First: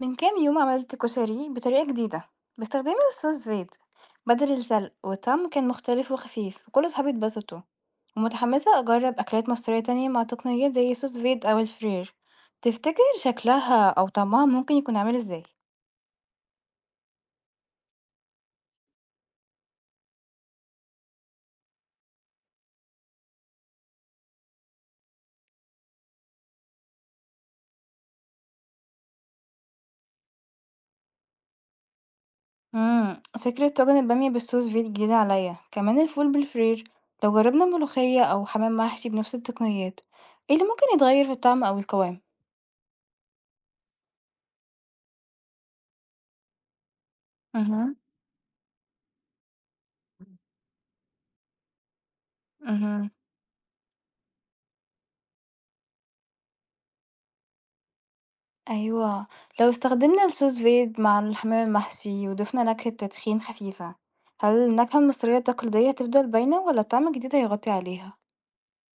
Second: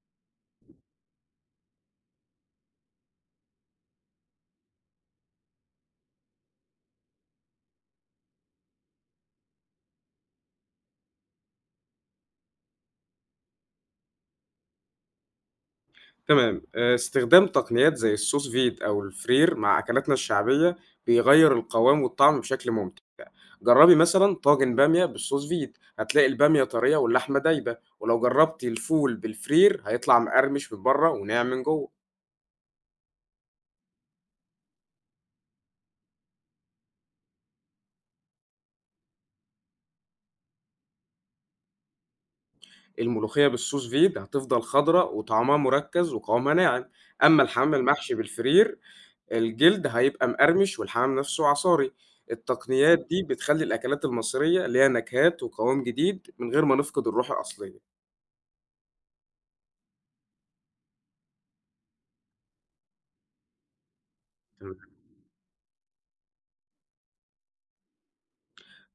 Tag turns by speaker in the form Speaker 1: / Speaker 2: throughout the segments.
Speaker 1: من كام يوم عملت كشري بطريقة جديدة باستخدام الصوص زبيب بدل السلق، والطعم كان مختلف وخفيف وكل صحابي اتبسطوا. ومتحمسة أجرب أكلات مصرية تانية مع تقنيات زي صوص زبيب أو الفرير. تفتكر شكلها أو طعمها ممكن يكون عامل ازاي؟
Speaker 2: تمام، استخدام تقنيات زي الsous vide أو الفرير مع أكلاتنا الشعبية بيغيّر القوام والطعم بشكل ممتع، جرّبي مثلًا طاجن بامية بالsous vide هتلاقي البامية طرية واللحمة دايبة، ولو جرّبتِ الفول بالفرير هيطلع مقرمش من برّه وناعم من جوّه،
Speaker 1: فكرة طاجن البامية بالصوص زبيب جديدة عليا، كمان الفول بالفرير. لو جربنا ملوخية أو حمام محشي بنفس التقنيات، ايه اللي ممكن يتغير في الطعم أو القوام؟
Speaker 2: الملوخية بالsous vide هتفضل خضرا وطعمها مركّز وقوامها ناعم، أمّا الحمام
Speaker 1: مهم.
Speaker 2: المحشي بالفرير الجلد هيبقى مقرمش والحمام نفسه عصاري. التقنيات
Speaker 1: مهم.
Speaker 2: دي بتخلّي الأكلات المصرية ليها نكهات وقوام جديد من غير ما نفقد الروح الأصلية.
Speaker 1: أيوه، لو استخدمنا الSous vide مع الحمام المحشي وضفنا نكهة تدخين خفيفة، هل
Speaker 2: تمام.
Speaker 1: النكهة المصرية التقليدية هتفضل باينة والّا طعم جديد هيغطي عليها؟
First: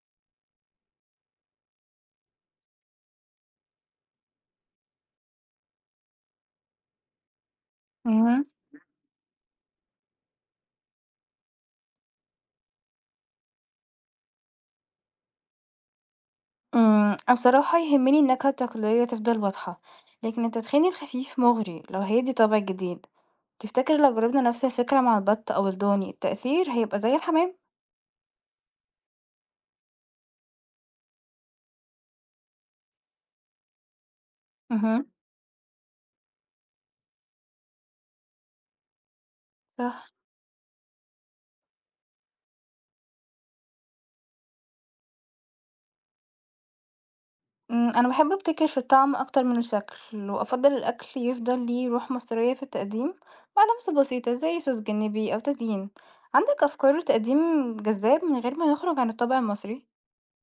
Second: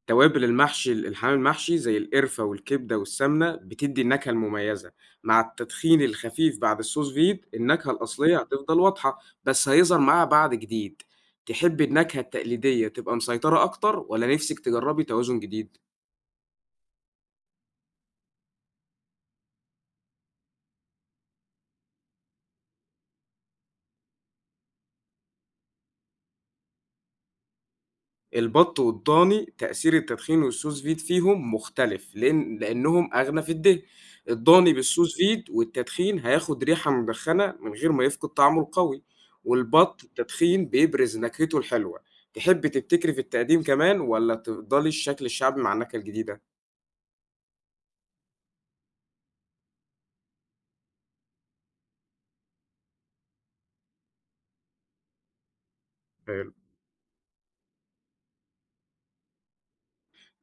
Speaker 2: توابل المحشي الحمام المحشي زي القرفة والكبدة والسمنة بتدّي النكهة المميزة. مع التدخين الخفيف بعد الsous vide النكهة الأصلية
Speaker 1: مهم.
Speaker 2: هتفضل واضحة، بس هيظهر معاها بعد جديد. تحبّي النكهة التقليدية تبقى مسيطرة أكتر والّا نِفْسِك تجرّبي توازن جديد؟
Speaker 1: أنا بصراحة يهمني النكهة التقليدية تفضل واضحة، لكن التدخين الخفيف مغري لو هيدي طابع جديد. تفتكر لو جربنا نفس الفكرة مع البط أو الضاني التأثير هيبقى زي الحمام؟
Speaker 2: البط والضاني تأثير التدخين والsous vide فيهم مختلف، لإنهم أغنى في الدهن، الضاني
Speaker 1: مهم.
Speaker 2: بالsous vide والتدخين هياخد ريحة مدخنة من غير ما يفقد طعمه القوي، والبط
Speaker 1: صح.
Speaker 2: التدخين بيبرز نكهته الحلوة، تحبي تبتكري في التقديم كمان والّا تفضلي الشكل الشعبي مع النكهة الجديدة؟
Speaker 1: أنا باحب أبتكر في الطعم أكتر من الشكل، وأفضّل الأكل يفضل ليه روح مصرية في التقديم مع لمسة بسيطة زي صوص جانبي أو تزيين. عندك أفكار لتقديم جذاب من غير ما نخرج عن الطابع المصري؟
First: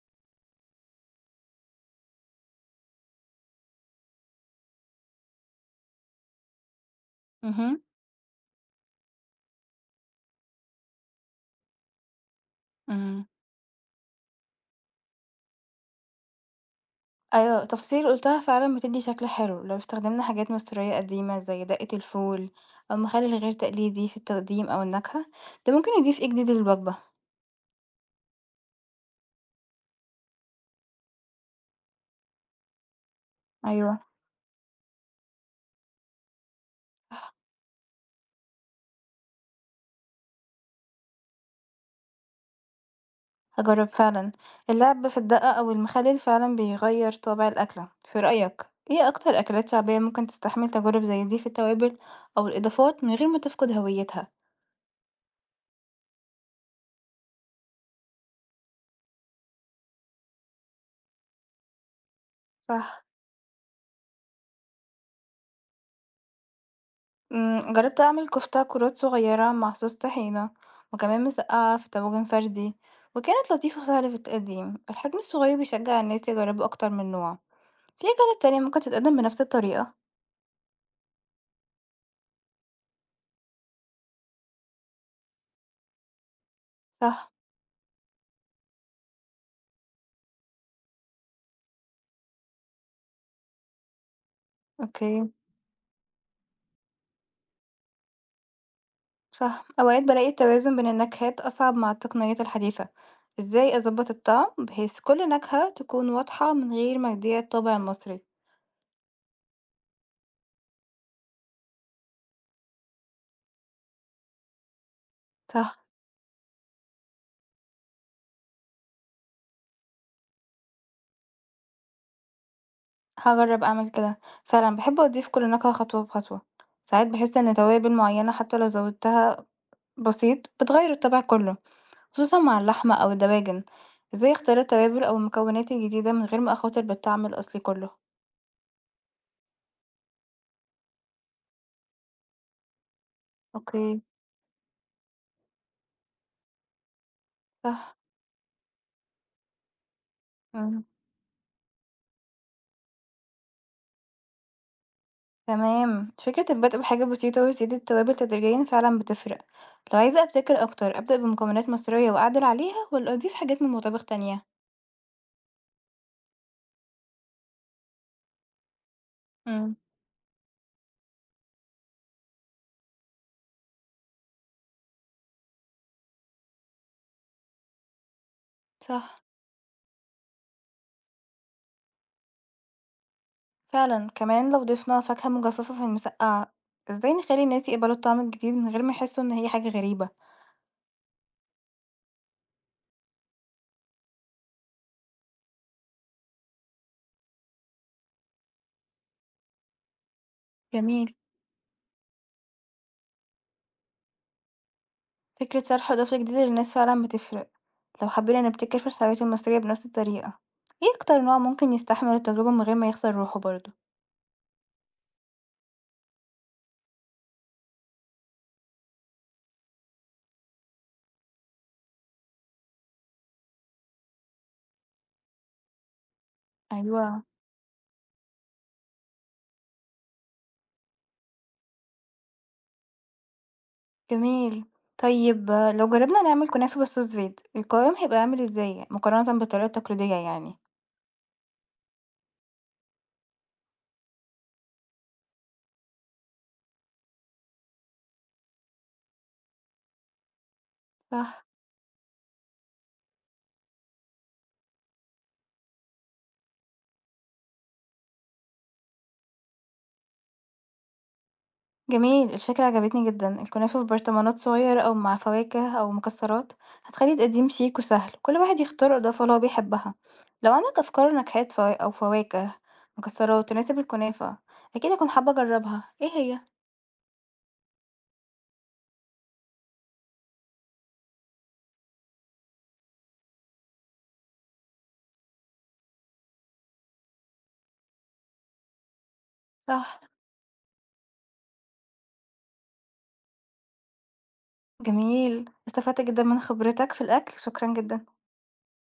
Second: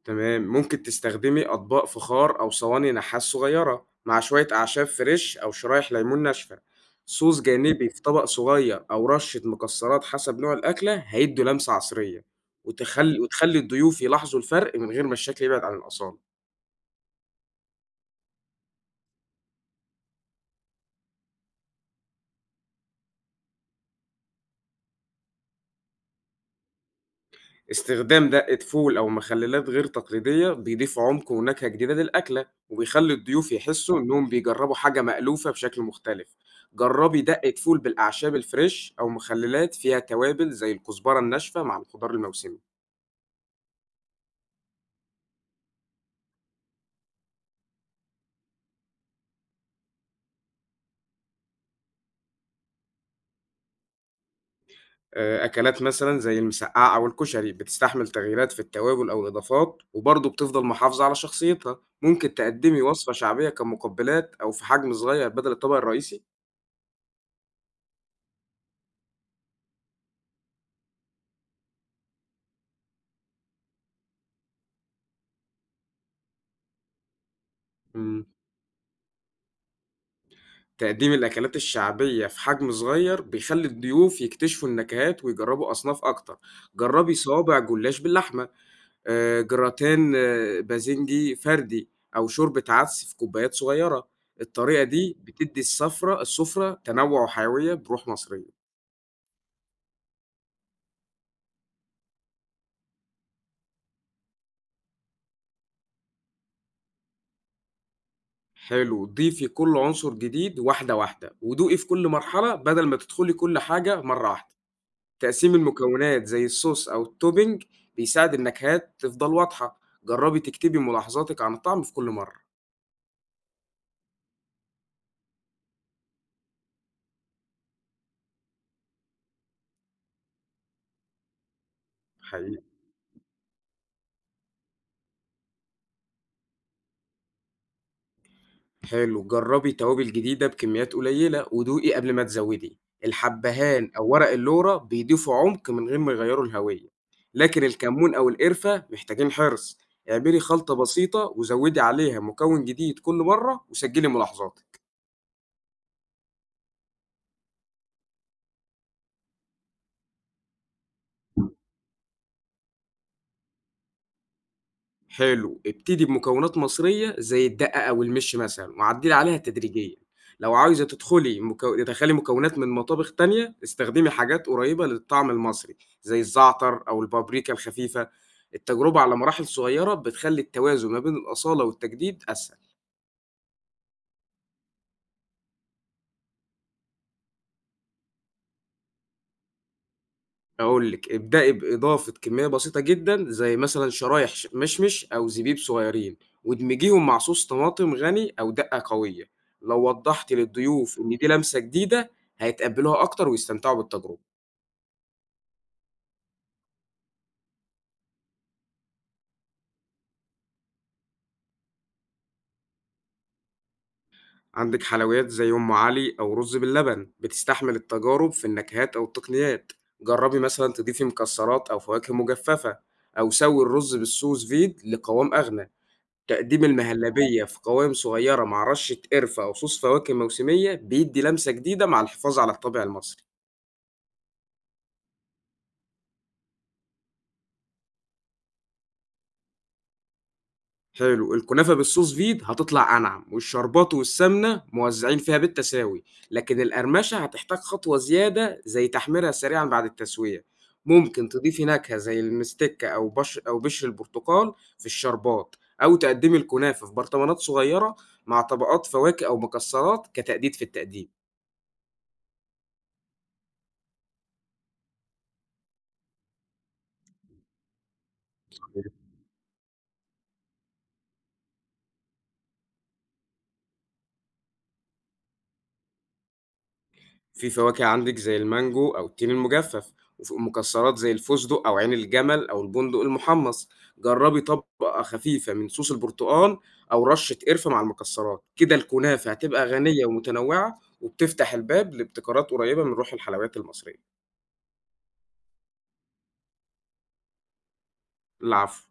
Speaker 2: تمام، ممكن تستخدمي أطباق فخار أو صواني نحاس صغيرة مع شوية أعشاب فريش أو شرايح ليمون ناشفة، صوص
Speaker 1: اهم.
Speaker 2: جانبي في طبق صغير أو رشة مكسرات حسب نوع الأكلة هيدوا لمسة عصرية، وتخلي
Speaker 1: إمم،
Speaker 2: وتخلي الضيوف يلاحظوا الفرق من غير ما الشكل يبعد عن الأصالة.
Speaker 1: أيوه، تفاصيل قُلتها فعلًا بتدّي شكل حلو، لو استخدمنا حاجات مصرية قديمة زي دقة الفول أو مخلل غير تقليدي في التقديم أو النكهة. ده ممكن يضيف إيه جديد للوجبة.
Speaker 2: استخدام دقة فول أو مخلّلات غير تقليدية بيضيف عمق ونكهة جديدة للأكلة، وبيخلّي الضيوف يحسّوا
Speaker 1: أيوه.
Speaker 2: إنّهم بيجرّبوا حاجة مألوفة بشكل مختلف. جرّبي دقة فول بالأعشاب الفريش أو مخلّلات فيها توابل زي الكزبرة الناشفة مع الخضار الموسمي.
Speaker 1: هاجرب فعلا. اللعب في الدقة أو المخلل فعلا بيغير طابع الأكلة في رأيك. ايه أكتر أكلات شعبية ممكن تستحمل تجارب زي دي في التوابل أو الإضافات من غير ما تفقد هويتها؟
Speaker 2: أكلات مثلًا زي المسقعة أو الكشري بتستحمل تغييرات في التوابل أو الإضافات وبرضه بتفضل محافظة على شخصيتها. ممكن تقدّمي
Speaker 1: صح.
Speaker 2: وصفة شعبية كمقبّلات أو في حجم صغير بدل الطبق الرئيسي.
Speaker 1: جربت أعمل كفتة كرات صغيرة مع صوص طحينة، وكمان مسقعة في طاجن فردي، وكانت لطيفة وسهلة في التقديم. الحجم الصغير بيشجع الناس يجربوا أكتر من نوع. في
Speaker 2: إمم.
Speaker 1: أكلات تانية ممكن تتقدم بنفس الطريقة؟
Speaker 2: تقديم الأكلات الشعبية في حجم صغير بيخلي الضيوف يكتشفوا النكهات ويجربوا أصناف أكتر جربي
Speaker 1: صح.
Speaker 2: صوابع جلاش باللحمة آه، جراتان آه، بازنجي فردي أو شوربة عدس في كوبايات صغيرة الطريقة دي
Speaker 1: اوكي.
Speaker 2: بتدي السفرة تنوع وحيوية بروح مصرية
Speaker 1: صح، أوقات بلاقي التوازن بين النكهات أصعب مع التقنيات الحديثة. إزاي أظبط الطعم بحيث كل نكهة تكون واضحة من غير ما تضيع الطابع المصري؟
Speaker 2: حلو ضيفي كل عنصر جديد واحدة واحدة ودوقي في كل مرحلة بدل ما تدخلي كل حاجة مرة واحدة تقسيم
Speaker 1: صح.
Speaker 2: المكونات زي الصوص أو الtopping بيساعد النكهات تفضل واضحة، جرّبي تكتبي ملاحظاتِك عن الطعم في كل مرة.
Speaker 1: هجرب أعمل كده. فعلا بحب أضيف كل نكهة خطوة بخطوة. ساعات بحس إن توابل معينة حتى لو زودتها بسيط بتغير الطبع كله، خصوصا مع
Speaker 2: حقيقي.
Speaker 1: اللحمة أو الدواجن. إزاي أختار التوابل أو المكونات الجديدة من غير ما أخاطر بالطعم الأصلي كله؟
Speaker 2: حلو، جرّبي توابل جديدة بكميات قليلة ودوقي قبل ما تزوّدي. الحبّهان
Speaker 1: أوكي.
Speaker 2: أو ورق اللورة بيضيفوا عمق من غير ما يغيّروا الهوية، لكن
Speaker 1: صح.
Speaker 2: الكمون أو القرفة محتاجين حرص. اعملي خلطة بسيطة وزوّدي عليها مكون جديد كل مرة وسجّلي ملاحظاتِك.
Speaker 1: تمام، فكرة البدء بحاجة بسيطة وزيادة التوابل تدريجيا فعلا بتفرق. لو عايزة أبتكر أكتر أبدأ بمكونات مصرية وأعدل عليها ولا أضيف حاجات من مطابخ تانية؟
Speaker 2: حلو، ابتدي بمكونات مصرية زي الدقة أو المِش مثلًا وعدّلي عليها
Speaker 1: امم
Speaker 2: تدريجيًا، لو عاوزة تدخلي مكو تدخّلي مكونات من مطابخ تانية، استخدمي حاجات قريبة للطعم المصري زي الزعتر أو البابريكا الخفيفة، التجربة على
Speaker 1: صح.
Speaker 2: مراحل صغيرة بتخلّي التوازن ما بين الأصالة والتجديد أسهل.
Speaker 1: فعلا كمان لو ضفنا فاكهة مجففة في المسقعة، ازاي نخلي الناس يقبلوا الطعم الجديد من غير ما يحسوا إن هي حاجة غريبة؟
Speaker 2: هاقول لِك، ابدئي بإضافة كمية بسيطة جدًا زي مثلًا شرايح مشمش أو زبيب صغيرين، وادمجيهم مع صوص طماطم غني أو دقة قوية، لو وضحتِ للضيوف
Speaker 1: جميل.
Speaker 2: إن دي لمسة جديدة هيتقبلوها أكتر ويستمتعوا بالتجربة.
Speaker 1: فكرة شرح إضافة جديدة للناس فعلا بتفرق. لو حبينا نبتكر في الحلويات المصرية بنفس الطريقة ايه أكتر نوع ممكن يستحمل التجربة من غير ما يخسر روحه برضه؟
Speaker 2: عندِك حلويات زي أم علي أو رز باللبن بتستحمل التجارب في النكهات أو التقنيات، جربي مثلًا تضيفي مكسرات أو فواكه مجففة، أو سوي الرز بالسوس فيد لقوام أغنى. تقديم
Speaker 1: أيوة.
Speaker 2: المهلبية في قوائم صغيرة مع رشة قرفة أو صوص فواكه موسمية بيدي لمسة جديدة مع الحفاظ على الطابع المصري.
Speaker 1: جميل. طيب، لو جرّبنا نعمل كنافة بالSous vide القوام هيبقى عامل إزاي مقارنةً بالطريقة التقليدية يعني؟
Speaker 2: حلو، الكنافة بالصوص فيد هتطلع أنعم والشربات والسمنة موزعين فيها بالتساوي، لكن القرمشة هتحتاج خطوة زيادة زي تحميرها سريعا بعد التسوية. ممكن
Speaker 1: صح.
Speaker 2: تضيفي نكهة زي المستكة أو بشر أو بشر البرتقال في الشربات، أو تقدمي الكنافة في برطمانات صغيرة مع طبقات فواكه أو مكسرات كتجديد في التقديم.
Speaker 1: جميل، الفكرة عجبتني جدًا، الكنافة في برطمانات صغيرة أو مع فواكه أو مكسرات هتخلي التقديم شيك وسهل، كل واحد يختار الإضافة اللي هو بيحبها. لو عندك أفكار نكهات فواكه مكسرات تناسب الكنافة أكيد هاكون حابة أجربها، إيه هي؟
Speaker 2: في فواكه عندِك زي المانجو أو التين المجفف، وف مكسرات زي الفستق أو عين الجمل أو البندق المحمص، جرّبي طبقة خفيفة من صوص البرتقال أو رشة قرفة مع المكسرات، كده الكنافة هتبقى
Speaker 1: صح.
Speaker 2: غنية ومتنوعة، وبتفتح الباب لابتكارات قريبة من روح الحلويات المصرية.
Speaker 1: جميل، استفدت جدًا من خبرتك في الأكل، شكرًا جدًا.
Speaker 2: العفو.